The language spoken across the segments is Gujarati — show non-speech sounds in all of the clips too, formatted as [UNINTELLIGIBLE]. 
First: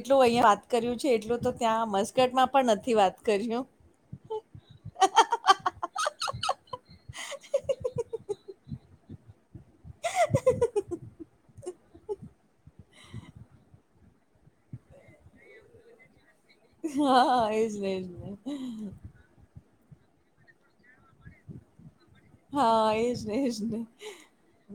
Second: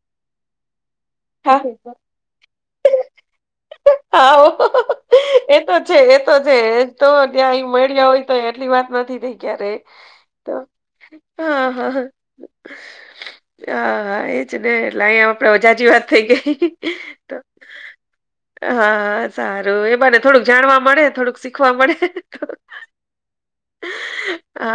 એટલું અહિયાયા વાત કર્યું છે એટલું તો હા છે ત્યાં મસ્કટમાં પણ નથી વાત કર્યું. હા એતો છે એતો છે તો ત્યાં મળ્યા હોય તો એટલી વાત નથી થઈ ક્યારે. તો હા હા હ હા હા એજ ને એટલે ઈયા આપણે જાજી વાત. થઈ ગઈ તો હા એજ ને એજ ને હા સારું એ બાને થોડુંક જાણવા મળે. થડુંક શીખવા મળે હા એજ ને એજ ને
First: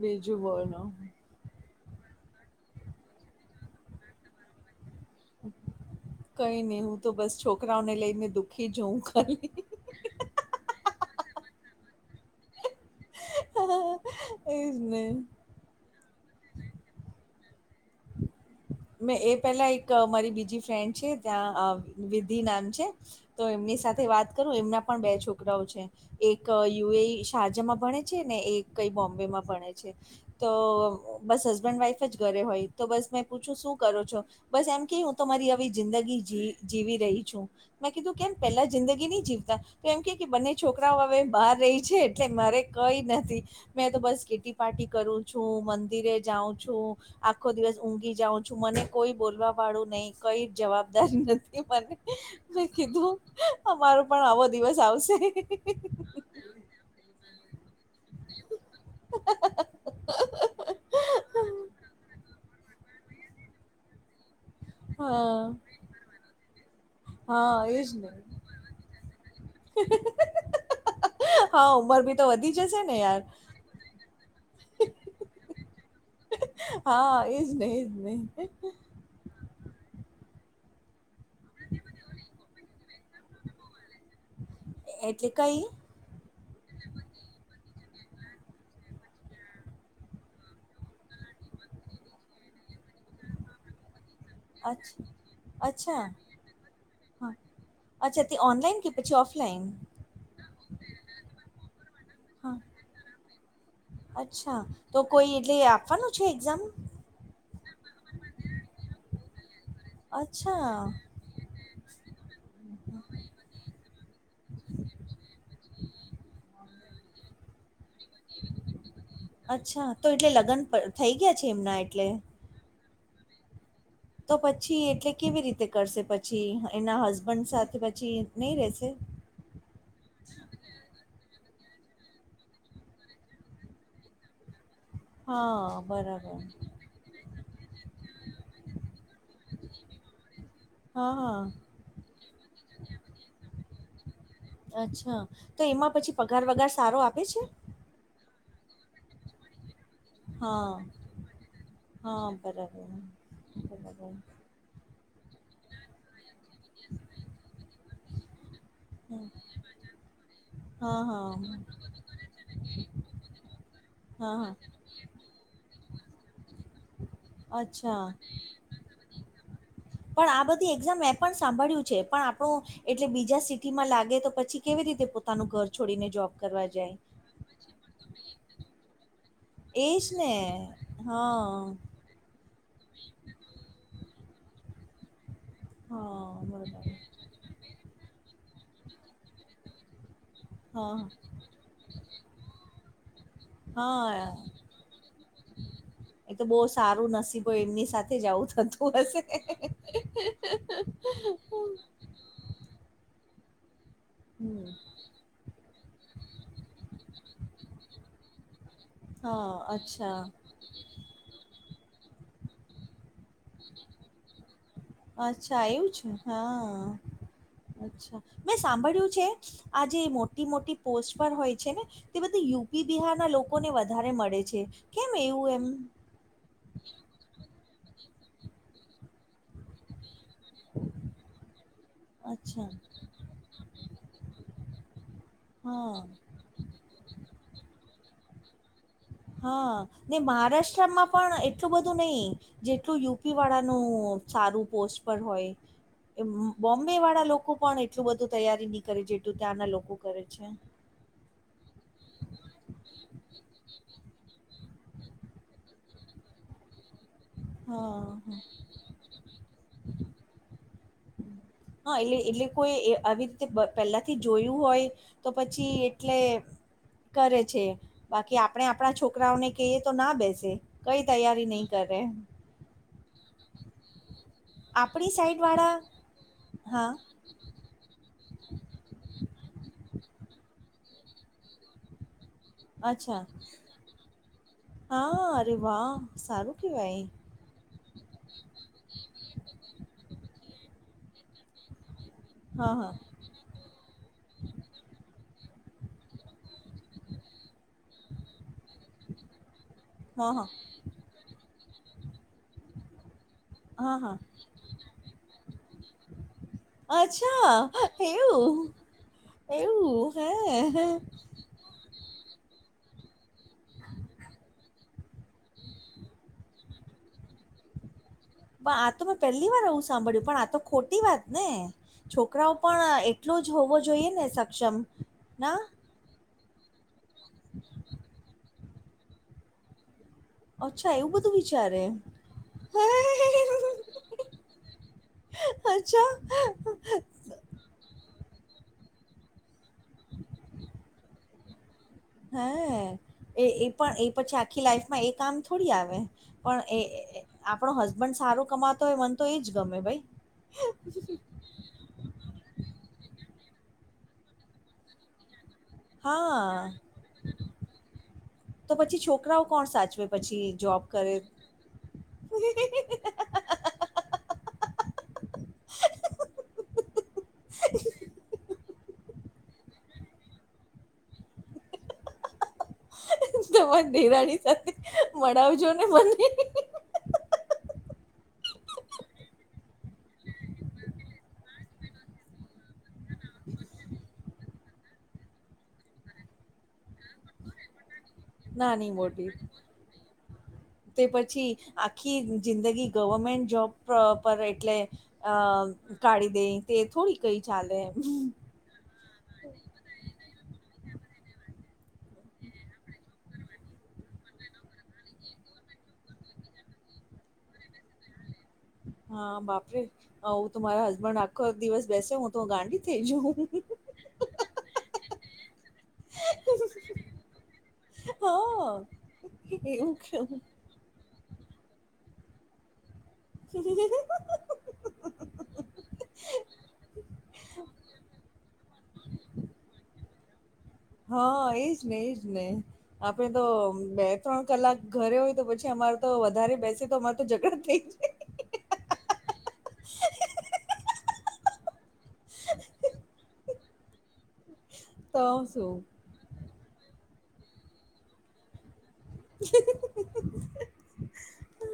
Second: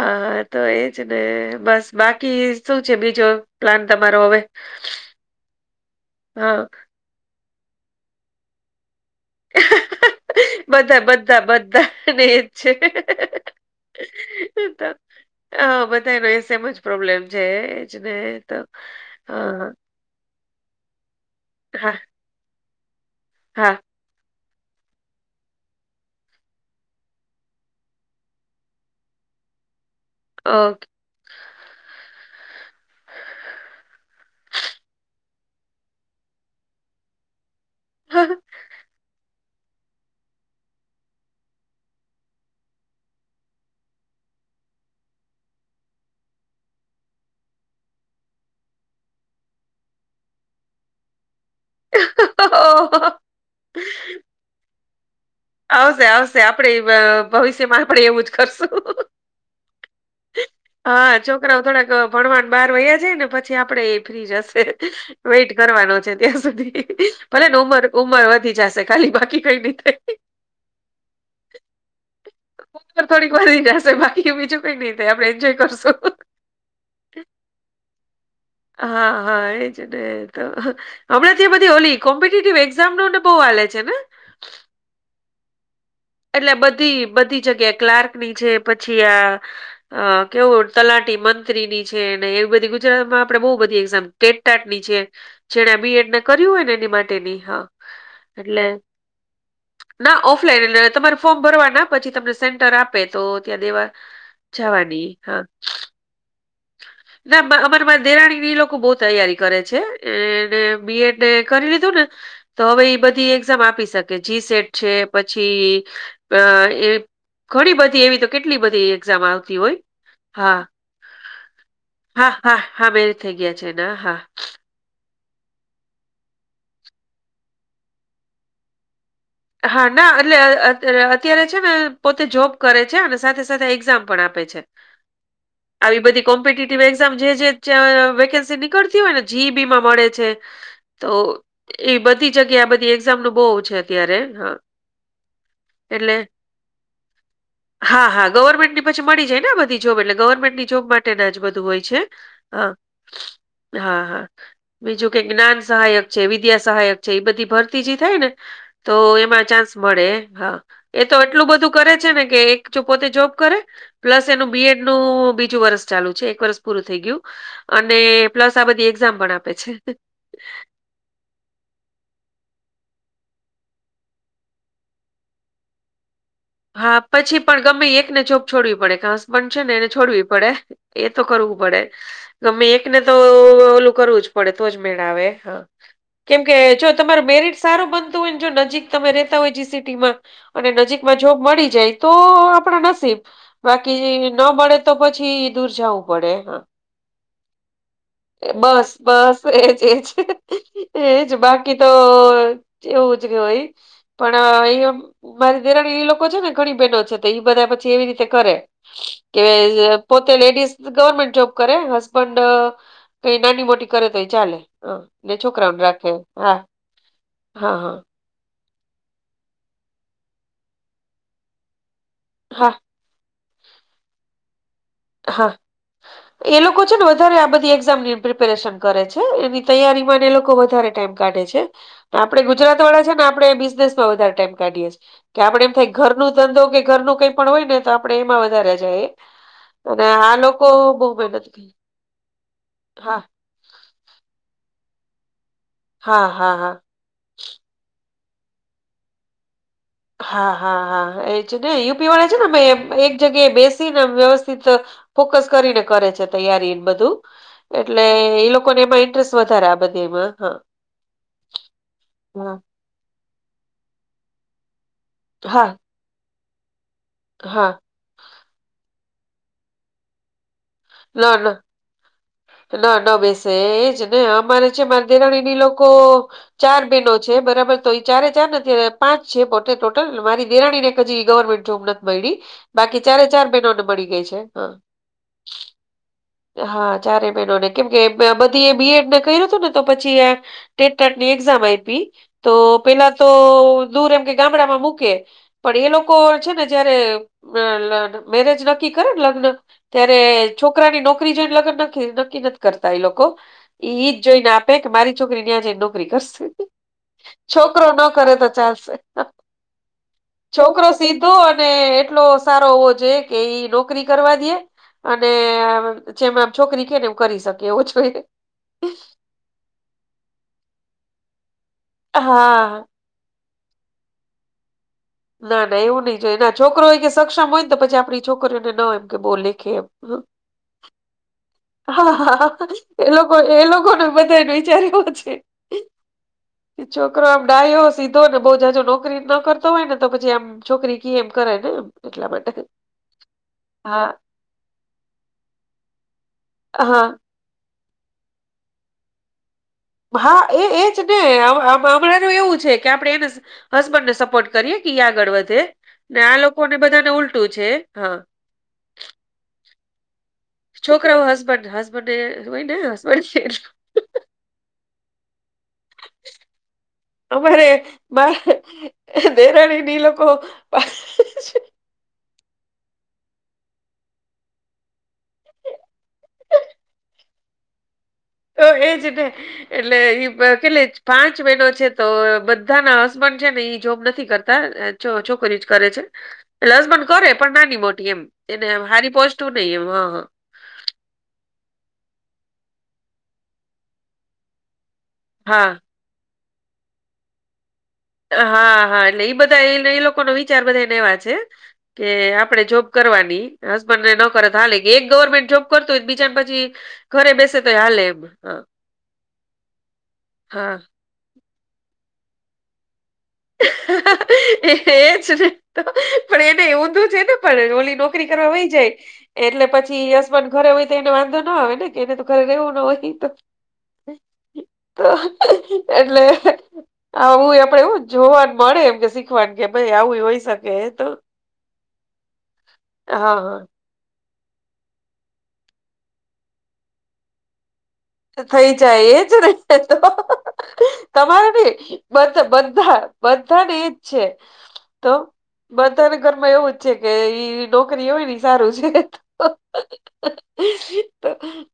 બીજું તો બોલો એજ ને બસ બાકી શું છે બીજો પ્લાન તમારો હવે. કઈ હા નઈ હું તો બસ છોકરાઓને લઈને દુઃખી છુ હું ખાલી બધા બધા બધા ને એજ છે હ ઇજ ને હ બધા ને એ સેમ જ પ્રોબ્લેમ છે એજ ને તો. મે એ હા પેલા એક મારી બીજી ફ્રેન્ડ છે ત્યાં અ હા વિધિ નામ છે. તો એમની હા સાથે વાત કરું એમના પણ બે છોકરાઓ છે. એક યુ એ શાજામાં ભણે છે ને એક કઈ બોમ્બેમાં ભણે છે. તો ઓકે બસ હસબેન્ડ વાઈફ જ ઘરે હોય તો બસ મેં પૂછું શું કરો છો બસ એમ કે હું તમારી આવી જિંદગી જી જીવી રહી છું. મેં કીધું કેમ પેલા જિંદગી ન‌ઈ જીવતા કેમ કે બંને છોકરાઓ હવે બહાર રહી છે એટલે મારે કઈ નથી મેં તો બસ કીટી પાર્ટી કરું છું મંદિરે જાઉં છું આખો દિવસ ઊંઘ. જાઉં છું મને કોઈ બોલવા વાળું નહીં કઈ જવાબદારી નથી મને મેં કીધું અમારો પણ આવો દિવસ આવશે. આવશે આવશે આપણેે ભવિષ્યમાં આપણેે એવું જ કરશું. [UNINTELLIGIBLE] હા છોકરાઓ થોડાક ભણવાન બહાર વ્યા છે ને પછી આપડે એ ફ્રી જશે હા વેઇટ કરવાનો છે ત્યાં સુધી ભલે હા ને ઉમર એજ ઉંમર વધી જશે ખાલી બાકી કઈ ન‌ઈ થાય. હા ઉમર ભી બર થોડીક વાર જશે બાકી બીજું કઈ નહી થાય આપડણે એન્જોય કરશું. હા ઇજ ને ઇજ ને હા હા એજને તો હમણા તે બધી ઓલી કોમ્પિટેટિવ એક્ઝામ નો ને બો હાલે છે ને એટલે કઈ એટલે બધી બધી જગ્યા ક્લાર્ક ની છે પછી આ કેવું તલાટી મંત્રી ની છે ને એવી બધી ગુજરાતમાં આપણે બો બધી એક્ઝામ ટેટ ટાટ ની અચ્છ જે જેને બી અચ્છા એડ ને કર્યું હોય ને એની માટેની હા અચ્છા તે એટલે ઓનલાઈન કે પછી ઓફલાઈન ના ઓફલાઈન તમારે ફોર્મ ભરવા ના પછી તમને હા સેન્ટર આપે તો ત્યાં દેવા અચ્છા તો જવાની કોઈ હા એટલે આપવાનું છે એક્ઝામ ના અમારા દેરાણી ની એ લોકો બહ તૈયારી કરે છે એ અચ્છા બીએડ કરી લીધું ને તો હવે બધી એક્ઝામ આપી શકે. કે જી સેટ છે પછી અ એ ઘણી બધી એવી તો કેટલી બધી એક્ઝામ આવતી હોય અચ્છા તો એટલે હા લગ્ન થઈ ગયા છે એમના એટલે હા હા હા મેરેજ થઈ ગયા છેને હા તો પછી એટલે કેવી રીતે કરશે પછી એના હસબન્ડ સાથે પછી નહી રેશે હા ના એટલે અત્યારે છે ને પોતે જોબ કરે છે અને સાથે સાથે એક્ઝામ પણ આપે છે. હા. આવી બધી બરાબર કોમ્પિટિવ એઝામ જે વેકેન્સી નીકળતી હોય ને જીઈબી માં મળે છે. તો હા હા એ બધી જગ્યા આ બધી એક્ઝામ નું બહુ છે અત્યારે હા અચ્છા તો એમાં પછી એટલે પગાર વગાર સારો આપે છે. હા હા ગવર્મેન્ટ ની પછી મળી જાય ને બધી જોબ એટલે ગવર્મેન્ટની હા જોબ માટે જ બધું હોય છે હા બરાબર હ હા હા બરાબર બીજું કે જ્ઞાન સહાયક છે વિદ્યા સહાયક છે એ બધી ભરતી જે થાય ને તો એમ ચાન્સ મળે હા એ તો એટલું બધું કરે છે ને કે એક જો પોતે જોબ કરે પ્લસ હા એનું હા બીએડ નું બીજું વરષ ચાલુ છે એક વરષ પૂરું થઈ ગયું અચ્છા અને પ્લસ આ બધી એક્ઝામ પણ આપે છે. પણ આ બધી એક્ઝામ મે પણ સાંભળ્યું છે પણ આપણું એટલે બીજા સિટી માં લાગે તો પછી કેવી રીતે પોતાનું ઘર છોડીને જોબ કરવા જાય. હા, પછી પણ ગમે એકને જોબ છોડવી પડે કે હસબન્ડ છે ને એને એજ છોડવી ને પડે એ તો કરવું હા પડે. ગમે એકને તો ઓલું કરવું જ પડે તોજ મેળ આવે. હા કેમકે બરાબર જો તમાર મેરિટ સારો બનતું હોય ને જો નજીક તમે રેતા હોય સિટી માં અને હા નજીક જો મળી જાય તો આપણા નસીબ બાકી હા ન મળે તો પછી દૂર જાવું એ તો બો સારું નસીબો એમની સાથે જ આવું બસ થતું હશે. બસ એજ એજ એજ બાકી તો એવું જ કેવાય હમ પણ એ મારી [UNINTELLIGIBLE] લોકો છે ને ઘણી બહેનો છે તો એ બધા પછી એવી રીતે કરે કે હા અચ્છા પોતે લેડીઝ ગવર્મેન્ટ જોબ કરે હસબન્ડ કઈ નાની મોટી કરે તો એ ચાલે હ ને અચ્છા છોકરાઓને આવું છે રાખે હા હા હા હા અચ્છા મેં સાંભળ્યું છે આજે મોટી મોટી પોસ્ટ પર હોય છે ને તે બધું હા યુપી બિહારના લોકોને વધારે મળે છે કેમ હા એવું એમ? એ લોકો છે ને વધારે આ બધી એક્ઝામની પ્રિપેરેશન કરે છે એવી તૈયારીમાં ને એ લોકો વધારે ટાઈમ કાઢે છે. આપણે અચ્છા ગુજરાતવાળા છીએ ને આપણે એ બિઝનેસમાં વધારે ટાઈમ કાઢીએે છીએ કે આપડે એમ થાય હા ઘરનું ધંધો કે ઘર નું કઈ પણ હોય ને તો આપણેે એમાં વધારે જાયએ. હા ને મહારાષ્ટ્રમાં મહેનત પણ કરી. એટલું બધું નહી જેટલું હા યુપી વાળાનું સારું પોસ્ટ પર હોય હા એ હા હા. બોમ્ બે વાળા લોકો પણ એટલું બધું તૈયારી નહીં કરે જેટલું ત્યાંના લોકો કરે છે હા હા હા એજ ને યુપી વાળા છે ને એક જગ્યાએ બેસી ને વ્યવસ્થિત ફોકસ કરીને કરે છે તૈયારી એ બધું એટલે હા એ લોકોને એમાં ઇન્ટરેસ્ટ વધારે આ બધી એમાં હા હહ એટલે એટલે હા કોઈ આવી રીતે પહેલાથી જોયું હોય તો હા પછી એટલે કરે છે. હા. બાકી આપણે આપણા છોકરાઓને કહીએ તો ના બેસે કઈ તૈયારી નહીં કરે. ન ન બેસે એ એજ ને અમારે છે માર આપણી સાઈડ દેરાણી ને ઈ વાળા લોકો ચાર હા બહેનો છે બરાબર તો ઈ ચારે ચાર ને અત્યારે પાંચ છે પોતે ટોટલ મારી દેરાણીને એક હજી ગવર્મેન્ટ જોબ નથ મયડી. બાકી અચ્છા ચારે ચાર બહેનોને મળી ગઈ છે હહ હહ સારું હા કેવાય ચારે બહેનોને કેમ કે બધી એ બીએડ ને કર્યું તું ને તો પછી એ ટેટ ટાટની એક્ઝામ આયપી તો હા હા પેલા તો દૂર એમ કે ગામડામાં મૂકે. પણ એ લોકો છે ને જયારે અ મેરેજ નક્કી કરે ને લગ્ન ત્યારે હા હા છોકરાની નોકરી જોઈને લગન નકી નક્કી નથી કરતા ઈ લોકો ઈ હા ઈ જ જોઈને આપ પે કે મારી છોકરી નયા જઈ ને નોકરી કરશે, હા છોકરો અચ્છા ન કરે તો એવું ચાલશે. એવું હે? છોકરો સીધો અને એટલો સારો હોવો જોઈએ કે ઈ નોકરી કરવા દે અને જેમ આમ છોકરી કે ને એમ કરી શકયે એવો જોઈએ. મા આતો મેં પેલ્લી વાર એવું સાંભળ્યું પણ આ તો ખોટી વાતને છોકરાઓ હા પણ એ એટલો જ હોવો જોઈએ ને સક્ષમ. ના ના એવું નઈ જો એના છોકરો ઈ કે સક્ષમ હોય ને તો પછી આપણી છોકરીઓને ન એમ કે બહુ લેખે એમ. અચ્છા એવું બધું વિચારે હા હા, એ લોકો એ લોકોને બધાને વિચાર એવો છે. અચ્છા છોકરો આમ ડાયો, સીધો ને બહુ જાજો નોકરી ન કરતો હોય ને તો પછી આમ છોકરી કે એમ કરે ને એમ. એટલા હે માટે એ એ પણ એ હા પછી આખી લાઈફમાં એ કામ થોડી આવે? પણ હા એ આપણો હસબન્ડ સારો કમાતો હોય મન તો એજ ગમે ભાઈ. હા, એ એજ ને આવુ આમ. ગામડાનું એવું છે કે આપડે એને હસબન્ડને સપોર્ટ કરીએ કે ઈ આગળ વધે. ને આ હા લોકોને બધાને ઉલટું છે. હહ તો પછી છોકરાઓ કોણ સાચવે પછી? જોબ કરે છોકરાઓ હસબન્ડ હસબન્ડ એ હોય ને હસબન્ડ અમારે બા દેરાણીની ઈ લોકો તમારી દેરાની સાથે મળાવજો ને મને. તો એજ ને એટલે ઈ કેટલી પાંચ બહેનો છે તો બધાના હસ બન છે ને ઈ જોબ નથી કરતા અ છોકરીઓ જ કરે છે. એટલે હસબન્ડ કરે પણ નાની મોટી એમ એને આમ નાની હારી મોટી પોસ્ટું નઈ એમ હહ હહ. તે પછી આખી જિંદગી ગવર્મેન્ટ જોબ પ પર એટલે અ હા કાઢી દે તે થોડી કઈ ચાલે. હા, હા એટલે ઈ બધાએ ઈ લોકોનો વિચાર બધાયને એવા છે. કે આપણેે જોબ કરવાની. હસબન્ડને ન કરે તો હાલે કે એક ગવર્મેન્ટ જોબ કરતો હોય તો બીજાને પછી. ઘરે બેસે તોય હાલે એમ હહ. હા, બાપ રે! આવું તો મારા હસબન્ડ આખો દિવસ બેસે હું તો ગાંડી થઇ જઉ. હા એ એજ ને તો પણ એને ઊંધું છે ને પણ ઓલી નોકરી કરવા વહી હા જાય. એટલે એવું પછી કેવું હસબન્ડ ઘરે હોય તો એને વાંધો ના આવે ને કે એને તો ઘરે રેવું ન હોય. તો [UNINTELLIGIBLE] તો એટલે આવું આપડે એવું. જોવાનું મળે એમ કે શીખવાનું કે ભાઈ આવું હોય શકે. તો હા, એજ ને એજ ને આપે હા તો હા બે ત્રણ કલાક ઘરે હોય તો પછી અમારે તો વધારે બેસે તો અમારે તો ઝઘડ થઈ જાય. થઈ જાય એજ રે તો તમારું ને બધા બધા બધાને એજ છે. તો બધાના ઘરમાં એવું જ છે કે ઈ નોકરી હોય ને સારું.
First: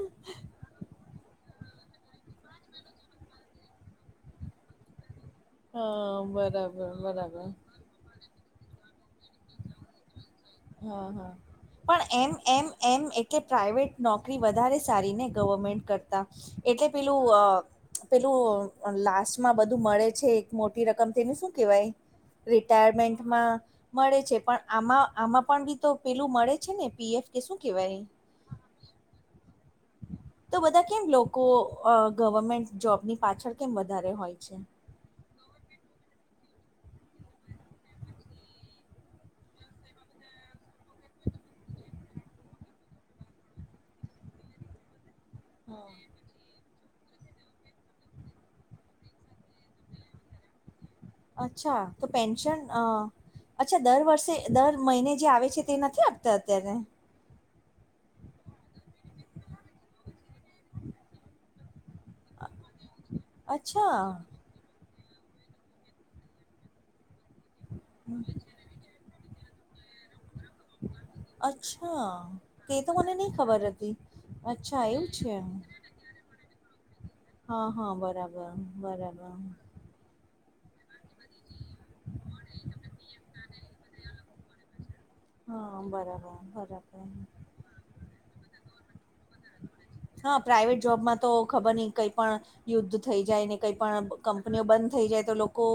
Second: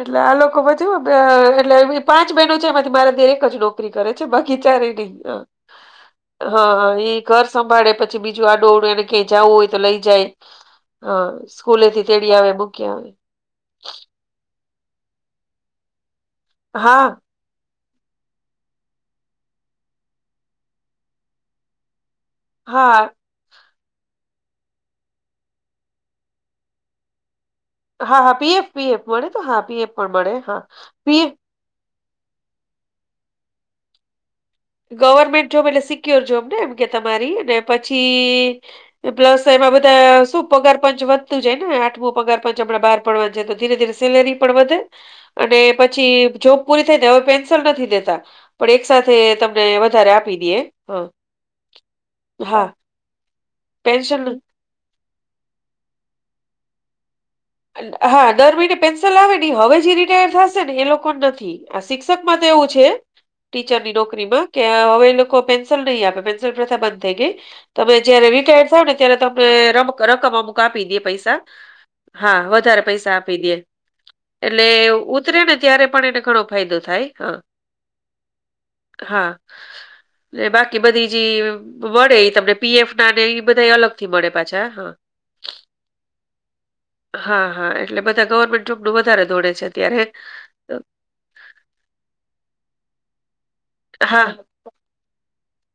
એટલે આ લોકો અ એટલે પાંચ બહેનો છે એમાંથી મારા એક જ નોકરી કરે છે બાકી ચારે નઈ હા, હા હા બરાબર એ ઘર બરાબર સંભાળે પછી બીજું આ ડોળું કઈ જવું હોય તો લઈ જાય હા હ હા સ્કૂલે થી તેડી આવે મૂકી આવે. કે પ્રાઈવેટ નોકરી વધારે સારીને ગવર્મેન્ટ કરતા એટલે હા પેલું અ પેલું લાસ્ટમાં બધું મળે છે એક મોટી રકમ તેને શું કેવાય? હા રિટાયરમેન્ટન્ટમાં. મળે છે પણ આમાં આમાં પણ બી તો પેલું મળે છે ને પીએફ કે શું કેવાય? હા હા, પીએફ પીએફ મળે તો હા પીએફ પણ મળે હા પીએફ અ ગવર્મેન્ટ જોબની પાછળ કેમ વધારે હોય છે. ગવર્મેન્ટ જોબ એટલે સિક્યોર જોબ ને એમ કે તમારી પછી પ્લસ એમાં બધા શું પગાર પંચ વધતું જાયને આઠમું પગાર પંચ અમણાં બાર પડવા જ તો ધીરે ધીરે સેલેરી પણ વધે અને હા પછી જોબ પૂરી થઈ ને હવે પેન્સલ નથી દેતા પણ એક સાથે ત અચ્છા તો પેન્શન હા અ અચ્છા દર પેન્શન વર્ષે દર મહિને જે આવે છે તે નથી આપતા અત્યારે? હા દર મહિને પેન્સલ આવે ને હવે જે રિટાયર થશે ને એ લોકો નથી. આ શિક્ષક માં તો એવું છે ટીચરની અચ્છા નોકરીમાં. કે હવે એ લોકો પેન્સિલ નહી આપે પેન્સિલ પ્રથા બંધ થઈ ગઈ. તમે જયારે રિટાયર્ડ થાવ ને ત્યારે તમને રમક-રકમ અમુક આપી દે પૈસા અચ્છા હા તે વધારે તો મને પૈસા નહી આપી દે ખબર હતી એટલે અચ્છા એવું છે ઉતરે ને ત્યારે પણ એને ઘણો ફાયદો થાય. હા હા બરાબર હા બરાબર બાકી બધી જે વડે એ તમને પીએફ ના ને એ બધાય અલગ થી મળે પાછા હા. હા બરાબર બરાબર. હા હા એટલે બધા ગવર્મેન્ટ જોબનું વધારે દોડે છે અત્યારે પ્રાાઈવેટ જોબમાં તો ખબર નહી કઈ પણ યુદ્ધ થઈ જાય ને કઈ પણ હા કંપનીઓ બંધ થઈ જાય તો લોકો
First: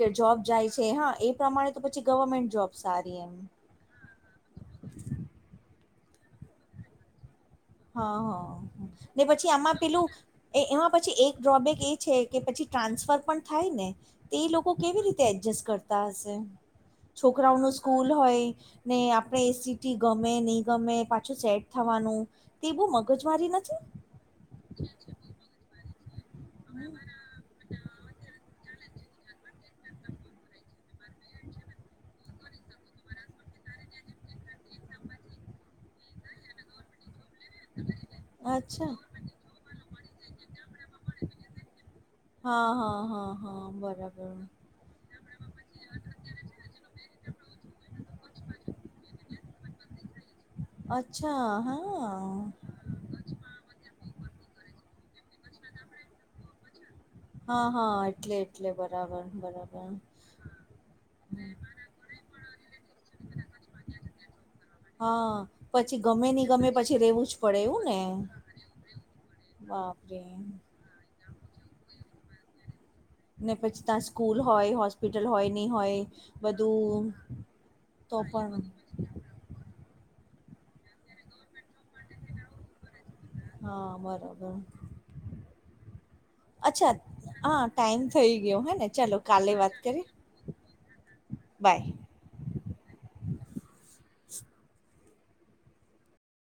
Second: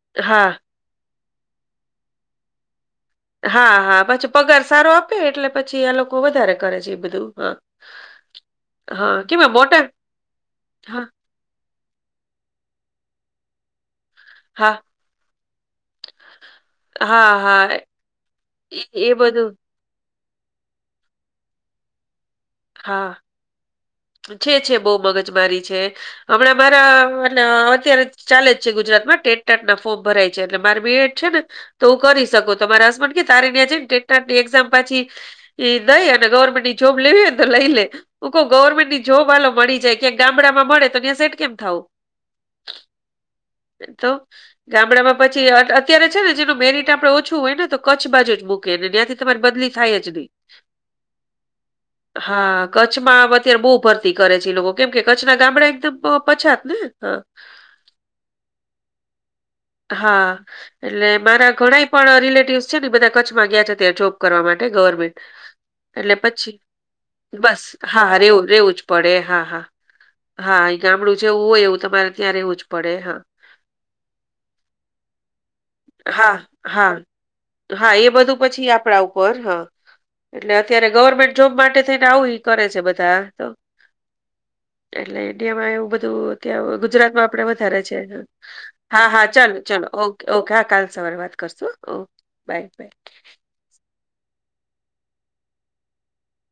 કે જોબ હા જાય છે. હા એ પ્રમાણે તો પછી ગવર્મેન્ટ જોબ સારી એમ. હા હા પછી પગાર સારો આપે એટલે પછી આ લોકો વધારે કરે છે એ બધું હા. હા હા હા ને કેમ પછી મોટા આમાં પેલું એમાં હા, પછી એક ડ્રોબેક એ છે. કે પછી ટ્રાન્સફર પણ થાય ને તે એ લોકો હા, કેવી રીતે એડજસ્ટ કરતા હશે. હા, હા. છોકરાઓનું સ્કૂલ હોય એ ને એ આપણે બધું એસી ગમે નહી ગમે પાછું સેટ થવાનું તે બહું હા, મગજ મારી નથી? છે છે બહુ મગજમારી છે હમણાં મારા અત્યારે ચાલે જ છે ગુજરાત માં ટેટ ટાટ ના ફોર્મ ભરાય છે એટલે મારે બી એડ છે ને તો હું કરી શકું તમારા હસબન્ડ કે તારી ન્યા જઈ ટેટ ટાટા એક્ઝામ પછી એ દઈ અને ગવર્મેન્ટની જોબ લેવીને તો લઈ લે હું કહ ગવર્મેન્ટ અચ્છા જોબ હાલો મળી જાય ક્યાં ગામડામાં મળે તો ત્યાં સેટ કેમ થાવુ હા હા હા હા બરાબર ગામડામાં પછી અત-અત્યારે છે ને જેનું મેરિટ આપે ઓછું હોય ને તો કચ્છ બાજુ જ મૂ કે ત્યાં થી તમારી બદલી થાય જ નહીં. અચ્છા હા. હા, કચ્છમાં અત્યારે બહુ ભરતી કરે છે લોકો કેમ કે કચ્છના ગામડા એકદમ પછાત ને. હા હા એટલે એટલે બરાબર બરાબર. હા એટલે મારા ઘણાય પણ રિલેટિવસ છે ને બધા કચ્છમાં ગયા છે ત્યારે જોબ કરવા માટે ગવર્મેન્ટ હા પછી એટલે ગમે નહી પછી ગમે રેવું જ પડે બસ એવું ને હા રેવું રેવું જ પડે હા હા બાપરે હા એ ગામડું છેવું હોય એવું તમારે ત્યા રેવું જ પડે હા ને પછી ત્યાં સ્કૂલ હોય હોસ્પિટલ હોય નહી હોય હા, હા, બધું હા એ તો બધું પણ પછી આપડા ઉપર હા એટલે અત્યારે ગવર્મેન્ટ જોબ માટે થઈ આવું કરે છે બધા તો હા બરાબર એટલે ઈન્ડિયામાં એવું બધું ત્યાં ગુજરાત માં આપડે વધારે છે. યો હે ને હા ચાલો હા કાલે ચાલો વાત ચાલો કરી ઓકે ઓકે હા કાલ સવારે વાત કરશું બાય ઓકે બાય બાય